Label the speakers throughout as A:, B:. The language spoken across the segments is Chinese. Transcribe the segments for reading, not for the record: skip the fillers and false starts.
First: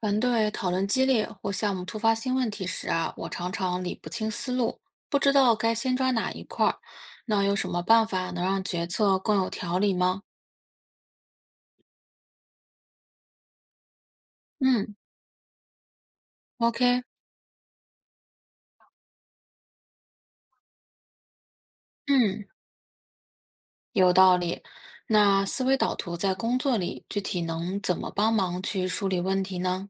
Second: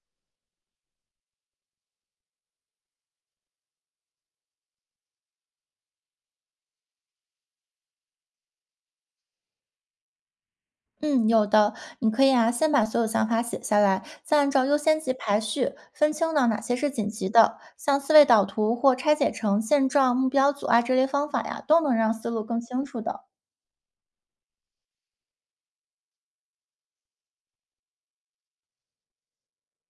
A: 团队讨论激烈或项目突发新问题时啊，我常常理不清思路，不知道该先抓哪一块儿。那有什么办法能让决策更有条理吗？
B: 嗯，有的，你可以啊，先把所有想法写下来，再按照优
A: 嗯
B: 先级排序，分清呢哪些是
A: ，OK，
B: 紧急的。像思维导图或拆解成现状、目标、阻碍这类方法呀，都能让思
A: 嗯，
B: 路更清楚的。
A: 有道理。那思维导图在工作里具体能怎么帮忙去梳理问题呢？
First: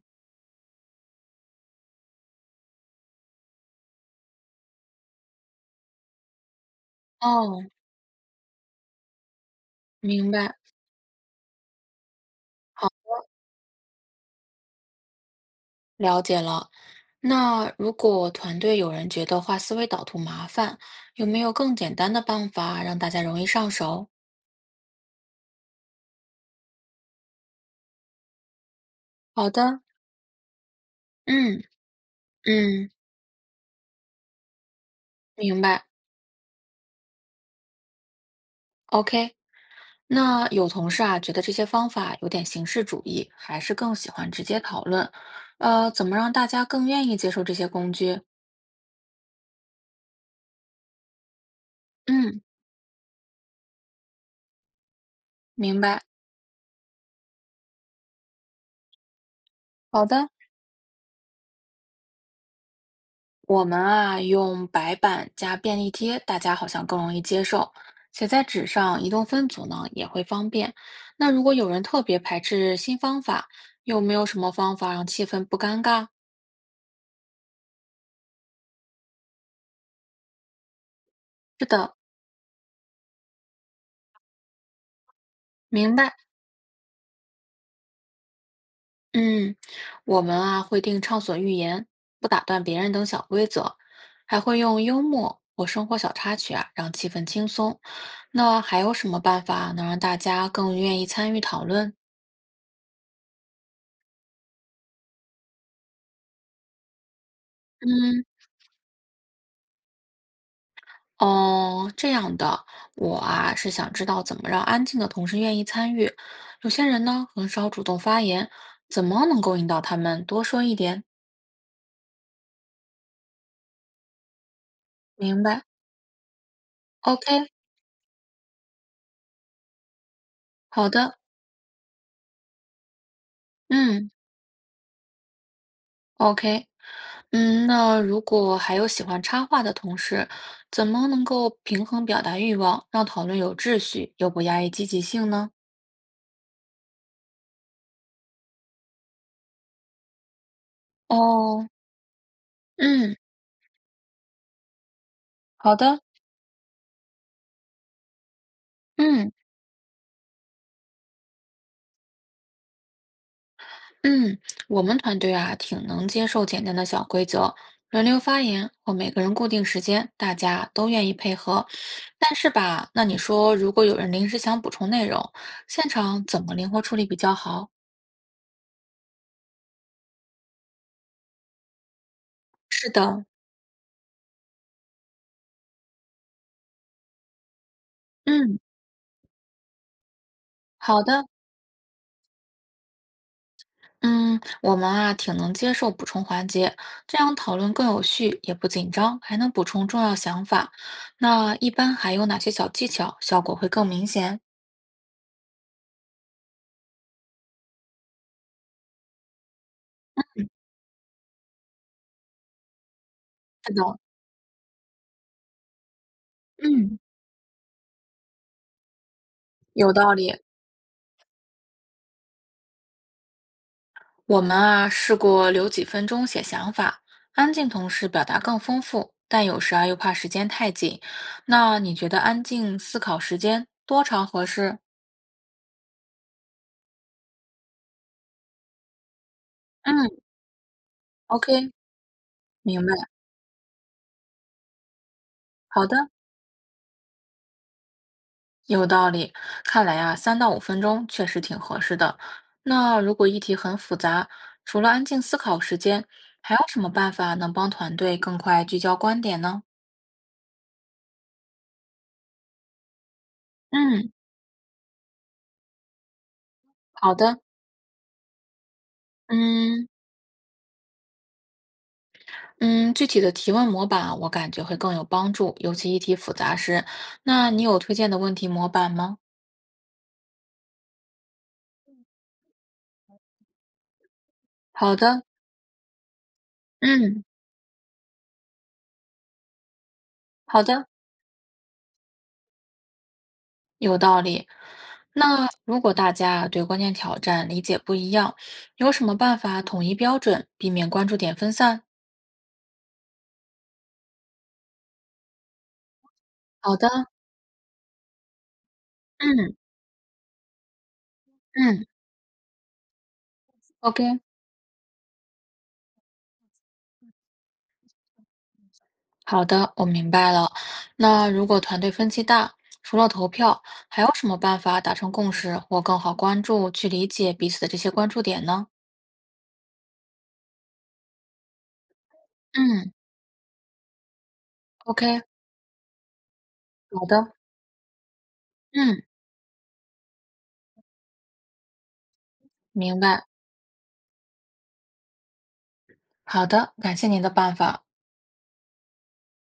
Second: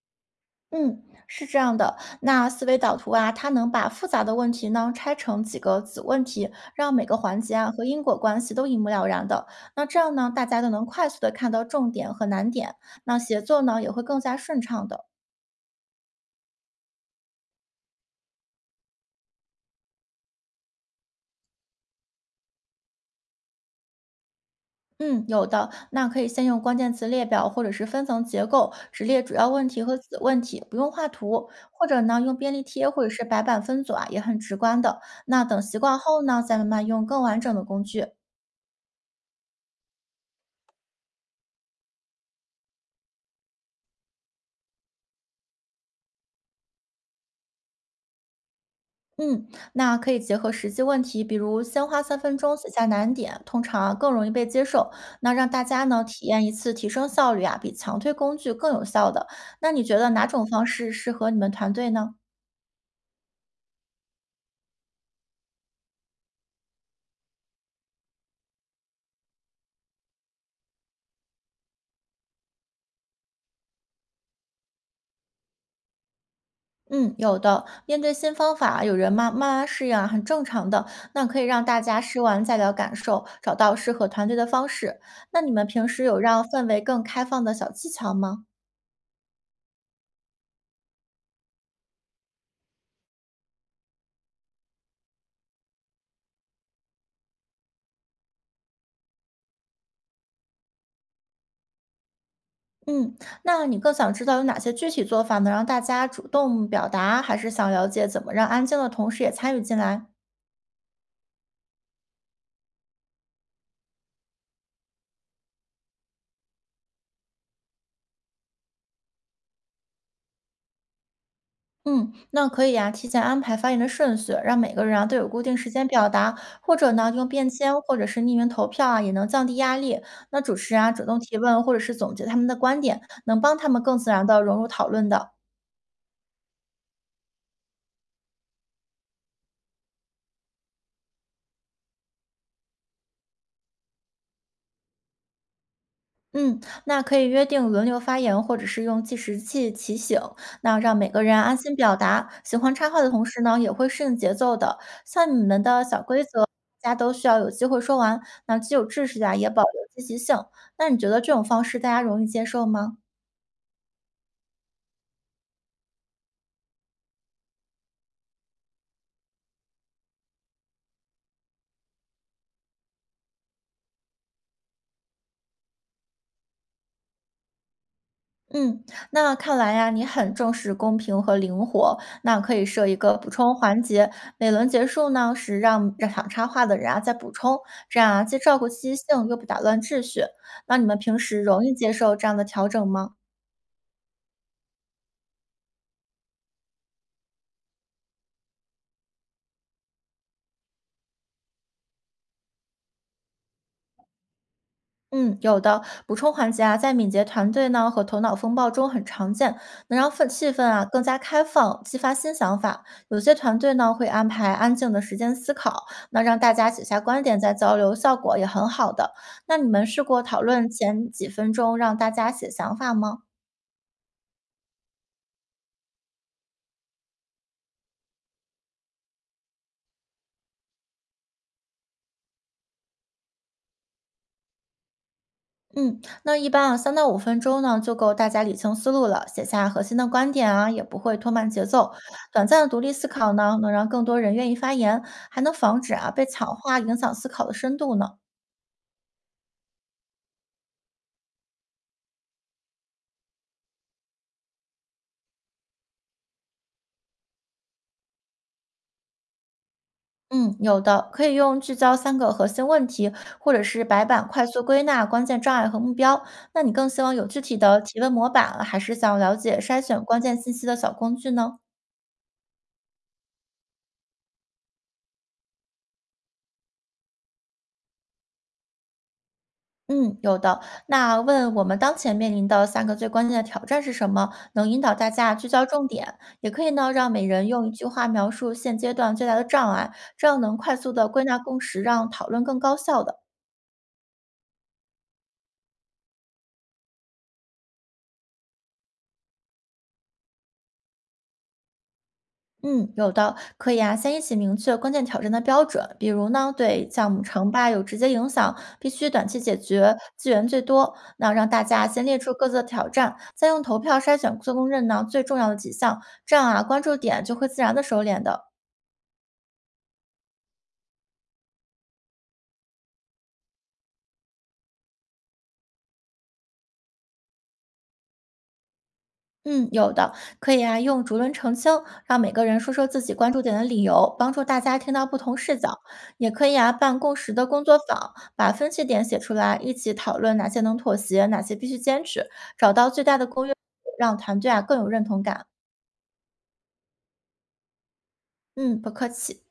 B: 嗯，是这样的。那思维导图啊，它能把复杂的问题呢拆成几个子问题，让每个环节
A: 哦，
B: 啊和因果关系都一目了然的。那这样
A: 明
B: 呢，大
A: 白，
B: 家都能快速的看到重点和难点，
A: 好，
B: 那协作呢也会更加顺畅的。
A: 了解了。那如果团队有人觉得画思维导图麻烦，有没有更简单的办法让大家容易上手？
B: 嗯，有的。那可以先用关键词列表或者是分层结构，只列主
A: 好
B: 要问
A: 的，
B: 题和子问题，不用画图。
A: 嗯。
B: 或者呢，用便利贴
A: 嗯，
B: 或者是白板分组啊，也很直观的。那
A: 明
B: 等习
A: 白。
B: 惯后呢，再慢慢用更完整的工具。
A: OK，那有同事啊，觉得这些方法有点形式主义，还是更喜欢直接讨论。怎么让大家更愿意接受这些工具？
B: 嗯，那可以结合实际问题，比如先花三分
A: 嗯，
B: 钟写下难点，通常啊更容易被接受。那让大
A: 明
B: 家
A: 白。
B: 呢体验一次提升效率啊，比强推工具更有效的。那你觉
A: 好
B: 得哪
A: 的，
B: 种方式适合你们团队呢？
A: 我们啊，用白板加便利贴，大家好像更容易接受。写在纸上，移动分组呢也会方便。那如果有人特别排斥新方法，有没有什么方法让气氛不尴尬？
B: 嗯，有的。面对新方法，有人慢慢适应啊，很正常的。那可以让
A: 是
B: 大
A: 的，
B: 家试完再聊感受，找到适合团队的方式。那你们平
A: 明
B: 时
A: 白。
B: 有让氛围更开放的小技巧吗？
A: 嗯，我们啊会定畅所欲言，不打断别人等小规则，还会用幽默或生活小插曲啊，让气氛轻松。那还有什么办法能让大家更愿意参与讨论？
B: 嗯，那你更想知道有哪些具体做法能让大家主动表达，还是想了解怎
A: 嗯，
B: 么让安静的同时也参与进来？
A: 哦，这样的，我啊是想知道怎么让安静的同事愿意参与。有些人呢很少主动发言，怎么能够引导他们多说一点？
B: 嗯，那可以呀、提前安排发言的顺序，让每个人啊都有
A: 明
B: 固定
A: 白
B: 时间表达，或者呢用
A: ？OK，
B: 便签或者是匿名投票啊，也能降低压力。那主持人
A: 好
B: 啊主
A: 的，
B: 动提问或者是总结他们的观点，能帮他们更
A: 嗯。
B: 自然的融入讨论的。
A: OK，嗯，那如果还有喜欢插画的同事，怎么能够平衡表达欲望，让讨论有秩序，又不压抑积极性呢？
B: 嗯，那可以约定轮流发言，或者是用计时器提醒，那让每个人安
A: 哦，
B: 心表达。喜欢插话的
A: 嗯，
B: 同时呢，也会适应节奏的。像你们
A: 好
B: 的
A: 的，
B: 小规则，大家都需要有机会说完。那既有秩序
A: 嗯
B: 啊，也保留积极性。那你觉得这种方式大家容易接受吗？
A: 嗯，我们团队啊，挺能接受简单的小规则，轮流发言或每个人固定时间，大家都愿意配合。但是吧，那你说如果有人临时想补充内容，现场怎么灵活处理比较好？
B: 嗯，那看来呀，你很重视公平和灵活，那可以设
A: 是
B: 一个
A: 的，
B: 补充环节，每轮结束呢是让想插话的人啊再补充，这样啊既
A: 嗯，
B: 照顾积极性又不打乱秩序。那你们
A: 好
B: 平
A: 的。
B: 时容易接受这样的调整吗？
A: 嗯，我们啊挺能接受补充环节，这样讨论更有序，也不紧张，还能补充重要想法。那一般还有哪些小技巧，效果会更明显？
B: 嗯，有的补充环节啊，在敏捷团队呢和头脑风暴中很常见，能让气氛啊更加开放，激发新想法。有些团
A: 是
B: 队
A: 的，
B: 呢会安排安静的时间思考，那让大家写
A: 嗯，
B: 下观点再交流，效果也很好的。那你们
A: 有
B: 试
A: 道
B: 过
A: 理。
B: 讨论前几分钟让大家写想法吗？
A: 我们啊试过留几分钟写想法，安静同时表达更丰富，但有时啊又怕时间太紧。那你觉得安静思考时间多长合适？
B: 嗯，那一般啊，3到5分钟呢就够大家理清思路了，写下核心
A: 嗯
B: 的观点啊，也不会拖慢节
A: ，OK，
B: 奏。短暂的
A: 明
B: 独立思
A: 白。
B: 考呢，能让更多人愿意发言，还能防
A: 好
B: 止
A: 的。
B: 啊被强化影响思考的深度呢。
A: 有道理，看来啊，3到5分钟确实挺合适的。那如果议题很复杂，除了安静思考时间，还有什么办法能帮团队更快聚焦观点呢？
B: 嗯，有的可以用聚焦3个核心问题，或者是白
A: 嗯，
B: 板快速归纳关键障碍和目标。那你更希望
A: 好
B: 有
A: 的，
B: 具体的提问模板，还是想了解筛
A: 嗯
B: 选关键信息的小工具呢？
A: 嗯，具体的提问模板我感觉会更有帮助，尤其议题复杂时。那你有推荐的问题模板吗？
B: 嗯，有的。那问我们当前面临的3个最关键的挑战是什么，能引导
A: 好
B: 大
A: 的，
B: 家聚焦重点，也可以呢让
A: 嗯，
B: 每人用1句话描述现阶段最大的障碍，这样能
A: 好
B: 快
A: 的。
B: 速的归纳共识，让讨论更高效的。
A: 有道理。那如果大家啊对关键挑战理解不一样，有什么办法统一标准，避免关注点分散？
B: 嗯，有的，可以啊，先一起明确关键挑战的标准，比如呢，
A: 好
B: 对
A: 的，
B: 项目成败有直接影响，必须短期
A: 嗯
B: 解决，资源最多。那让大
A: 嗯
B: 家先列出各自的挑战，再用投票筛
A: ，OK，
B: 选最公认呢最重要的几项，这样啊，关注点就会自然的收敛的。
A: 好的，我明白了。那如果团队分歧大，除了投票，还有什么办法达成共识或更好关注去理解彼此的这些关注点呢？
B: 嗯，有的，可以啊，用逐轮澄清，让每个人说说
A: 嗯
B: 自己关注点的理由，帮助大家听到不
A: ，OK，
B: 同视角。也可以啊，办
A: 好
B: 共识
A: 的，
B: 的工作坊，把分歧
A: 嗯，
B: 点写出来，一起讨论哪些能妥协，哪些必须坚持，找到
A: 明
B: 最大
A: 白，
B: 的公约数让团队啊更有认同感。
A: 好的，感谢您的办法。
B: 嗯，不客气。